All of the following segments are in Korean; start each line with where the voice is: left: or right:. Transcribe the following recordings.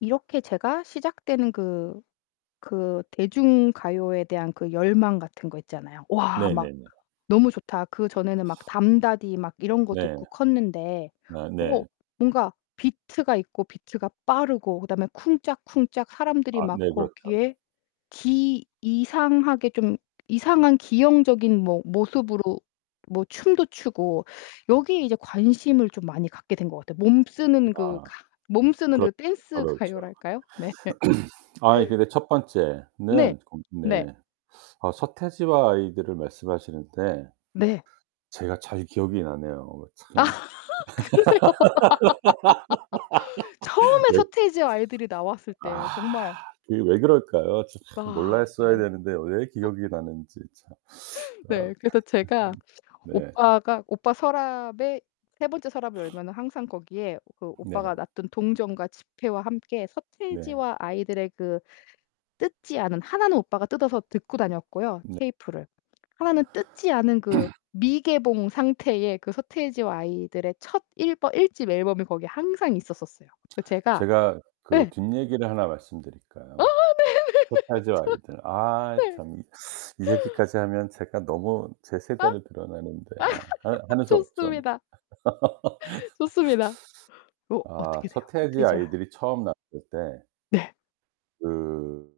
left: 이렇게 제가 시작되는 그, 그 대중가요에 대한 그 열망 같은 거 있잖아요. '와 막
right: 네네네.
left: 너무 좋다.' 그 전에는 막 담다디 막 이런 거
right: 네.
left: 듣고 컸는데
right: 아
left: 어
right: 네.
left: 뭔가 비트가 있고 비트가 빠르고 그다음에 쿵짝쿵짝 사람들이
right: 아,
left: 막
right: 네. 그렇죠.
left: 거기에 기 이상하게 좀 이상한 기형적인 뭐 모습으로 뭐 춤도 추고 여기에 이제 관심을 좀 많이 갖게 된 것 같아요. 몸 쓰는 그
right: 아
left: 가 몸 쓰는
right: 그렇죠,
left: 그 댄스
right: 그렇죠.
left: 가요랄까요? 네.
right: 아 이 근데 첫
left: 네,
right: 번째는 건
left: 네.
right: 네. 어 서태지와 아이들을 말씀하시는데
left: 네.
right: 제가 잘 기억이 나네요. 어
left: 아
right: 참.
left: 그러세요. 처음에
right: 예.
left: 서태지와 아이들이 나왔을
right: 아.
left: 때 정말
right: 그게 왜 그럴까요? 참
left: 아.
right: 몰랐어야
left: 네.
right: 되는데 왜 기억이 나는지 참. 아.
left: 네.
right: 음.
left: 그래서 제가
right: 네.
left: 오빠가 오빠 서랍에 3 번째 서랍을 열면은 항상 거기에 그
right: 네.
left: 오빠가 놔둔 동전과 지폐와 함께
right: 네.
left: 서태지와 아이들의 그 뜯지 않은 하나는 오빠가 뜯어서 듣고 다녔고요
right: 네.
left: 테이프를. 하나는 뜯지 않은 그 미개봉 상태의 그 서태지와 아이들의 첫 일버 1 집 앨범이 거기에 항상 있었었어요. 그 제가
right: 제가 그
left: 예.
right: 뒷 얘기를 하나
left: 어어
right: 말씀드릴까요?
left: 네네네.
right: 서태지와
left: 좋아.
right: 아이들.
left: 네.
right: 아이참. 이, 이 얘기까지 하면 제가 너무 제
left: 아.
right: 세대를 드러내는데 아 하느 하는 수 없죠 뭐.
left: 좋습니다. 좋습니다. 그
right: 아.
left: 어떻게 돼요?
right: 서태지
left: 서태지와
right: 아이들이 처음 나왔을 때
left: 네.
right: 그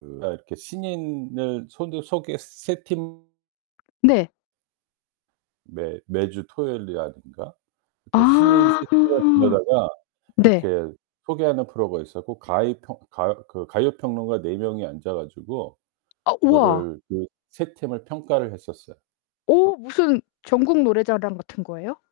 right: 그 아 이렇게 신인을 손두 소개 3 팀
left: 네.
right: 매 매주 토요일이라든가 이렇게 신인 3
left: 아.
right: 팀을 불러다가
left: 네.
right: 이렇게 소개하는 프로가 있었고 가이 평 가요 그 가요 평론가 4 명이 앉아 가지고
left: 아. 우와.
right: 그거를 그 3 팀을 평가를 했었어요.
left: 어? 무슨 전국노래자랑 같은 거예요?